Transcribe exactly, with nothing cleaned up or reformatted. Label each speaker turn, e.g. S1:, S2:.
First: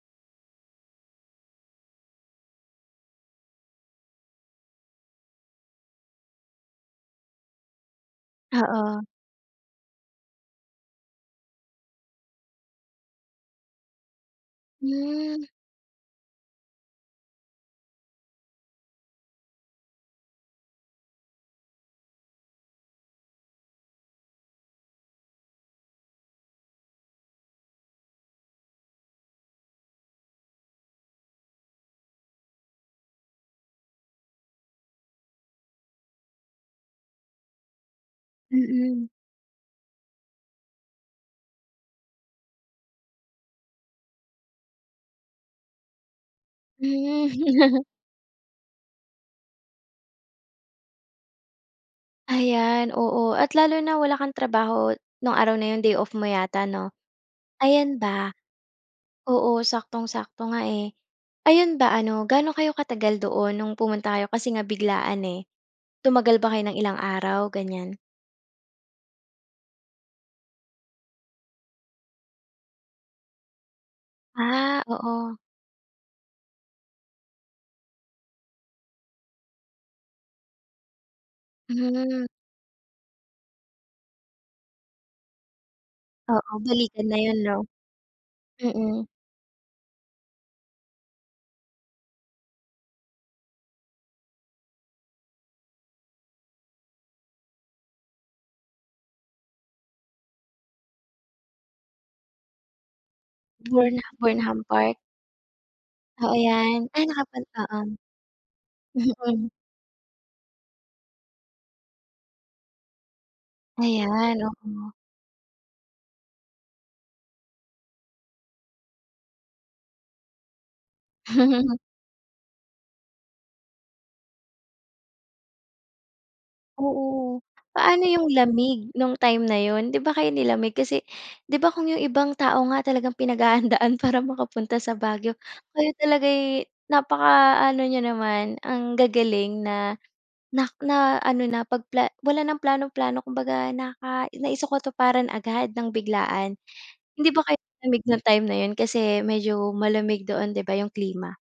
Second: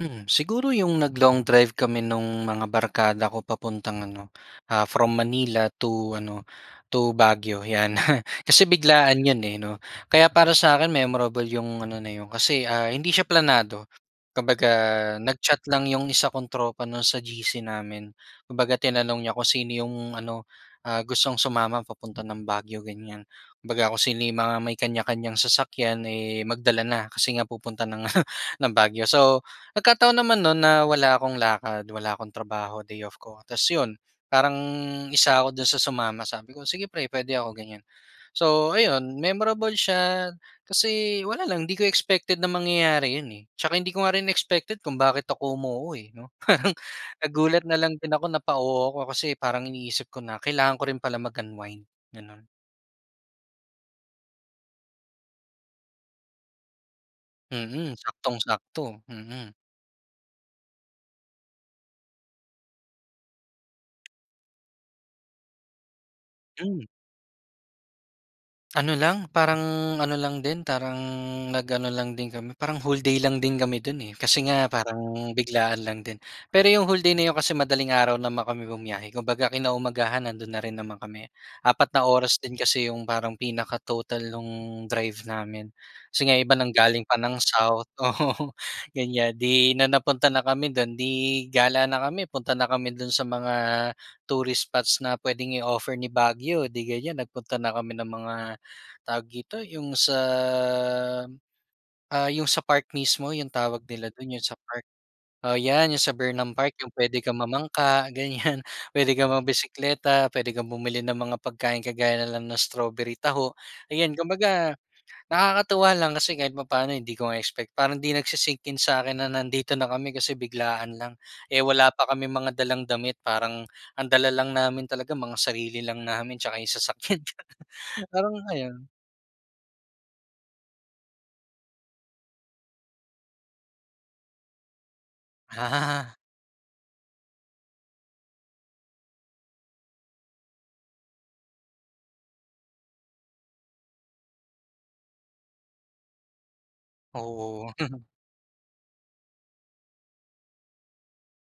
S1: Hmm, siguro yung nag-long drive kami nung mga barkada ko papuntang ano, ah, from Manila to ano, to Baguio, 'yan. Kasi
S2: Oo.
S1: biglaan yun, eh, 'no, kaya para sa akin memorable yung ano na yun, kasi, ah, hindi siya planado, kumbaga
S2: Hmm.
S1: nag-chat lang yung isa kong tropa, 'no, sa G-C namin. Kumbaga, tinanong niya kung sino yung ano, ah, gustong sumama papunta ng Baguio, gan'yan. Kumbaga, kung sino yung mga may kanya-kanyang sasakyan, eh, magdala na kasi nga pupunta ng Baguio. So, nagkataon naman no'n na wala akong lakad, wala akong trabaho, day off ko tapos 'yon, parang isa ako doon sa sumama. Sabi ko, "Sige, pre, puwede ako," ganyan. So,
S2: Mm.
S1: ayun memorable siya kasi wala lang, di ko expected na mangyayari yun, eh. Tsaka hindi ko nga rin expected kung bakit ako umuo, eh, 'no. Parang
S2: Hmm.
S1: nagulat na lang din ako, napa-oo ako. Kasi parang iniisip ko na kailangan ko rin pala mag-unwind, gano'n.
S2: Ayan, oo, at lalo na, wala kang trabaho nung araw na yung day off mo yata, 'no?
S1: Mm,
S2: Ayan ba?
S1: saktong-sakto, mm.
S2: Oo, saktong-sakto nga, eh. Ayun ba, ano, gaano kayo katagal doon nung pumunta kayo kasi nga biglaan, eh, tumagal ba kayo ng
S1: Hmm.
S2: ilang araw, gan'yan?
S1: Ano lang, parang ano lang din, parang nag-ano lang din kami, parang whole day lang din kami dun, eh, kasi nga
S2: Ah,
S1: parang
S2: oo.
S1: biglaan lang din. Pero yung whole day na yun kasi madaling araw naman kami bumiyahe. Kumbaga, kinaumagahan, nandun na rin naman kami, apat na
S2: Hmm.
S1: oras din kasi yung parang pinaka-total nung drive namin kasi nga
S2: Oo,
S1: iba ng galing
S2: balikan na
S1: pa ng
S2: yun, 'no?
S1: south,
S2: Mhm.
S1: ganyan, di na napunta na kami dun, di gala na kami, punta na kami dun sa mga tourist spots na puwedeng i-offer ni Baguio di gan'yan, nagpunta na kami ng mga tawag dito? Yung sa, ah, yung sa park mismo yung tawag
S2: Burn
S1: nila dun, yung sa
S2: Burnham
S1: park?
S2: Park.
S1: Oo, ’yan ’yung sa
S2: Oo,
S1: Burnham Park,
S2: 'yan.
S1: ’yung
S2: Ay,
S1: puwede kang
S2: nakapun
S1: mamangka, gan'yan, puwede kang
S2: oo.
S1: magbisikleta, puwede kang bumili ng mga pagkain, kagaya na lang ng strawberry taho, ayan.
S2: Ayan,
S1: Kumbaga,
S2: oo.
S1: nakakatuwa lang kasi kahit papaano, hindi ko nga expect, parang hindi nagsisink-in sa akin na nandito na kami kasi biglaan lang. Eh, wala pa kaming dalang damit, parang ang dala lang namin talaga mga sarili lang namin tsaka ’yung sasakyan,
S2: Oo, paano 'yong
S1: parang ayun.
S2: lamig nung time na 'yon? 'Di ba kayo nilamig, kasi 'di ba kung 'yong ibang tao nga talagang pinaghahandaan para makapunta sa Baguio, kayo
S1: Ah.
S2: talaga'y napakaano n'yo naman ang gagaling na na na ano na 'pag pla wala nang plano-plano, kumbaga naka naisakatuparan agad ng biglaan. Hindi ba kayo
S1: Oo.
S2: nilamig ng time na 'yon, kasi medyo malamig doon, 'di ba 'yong klima.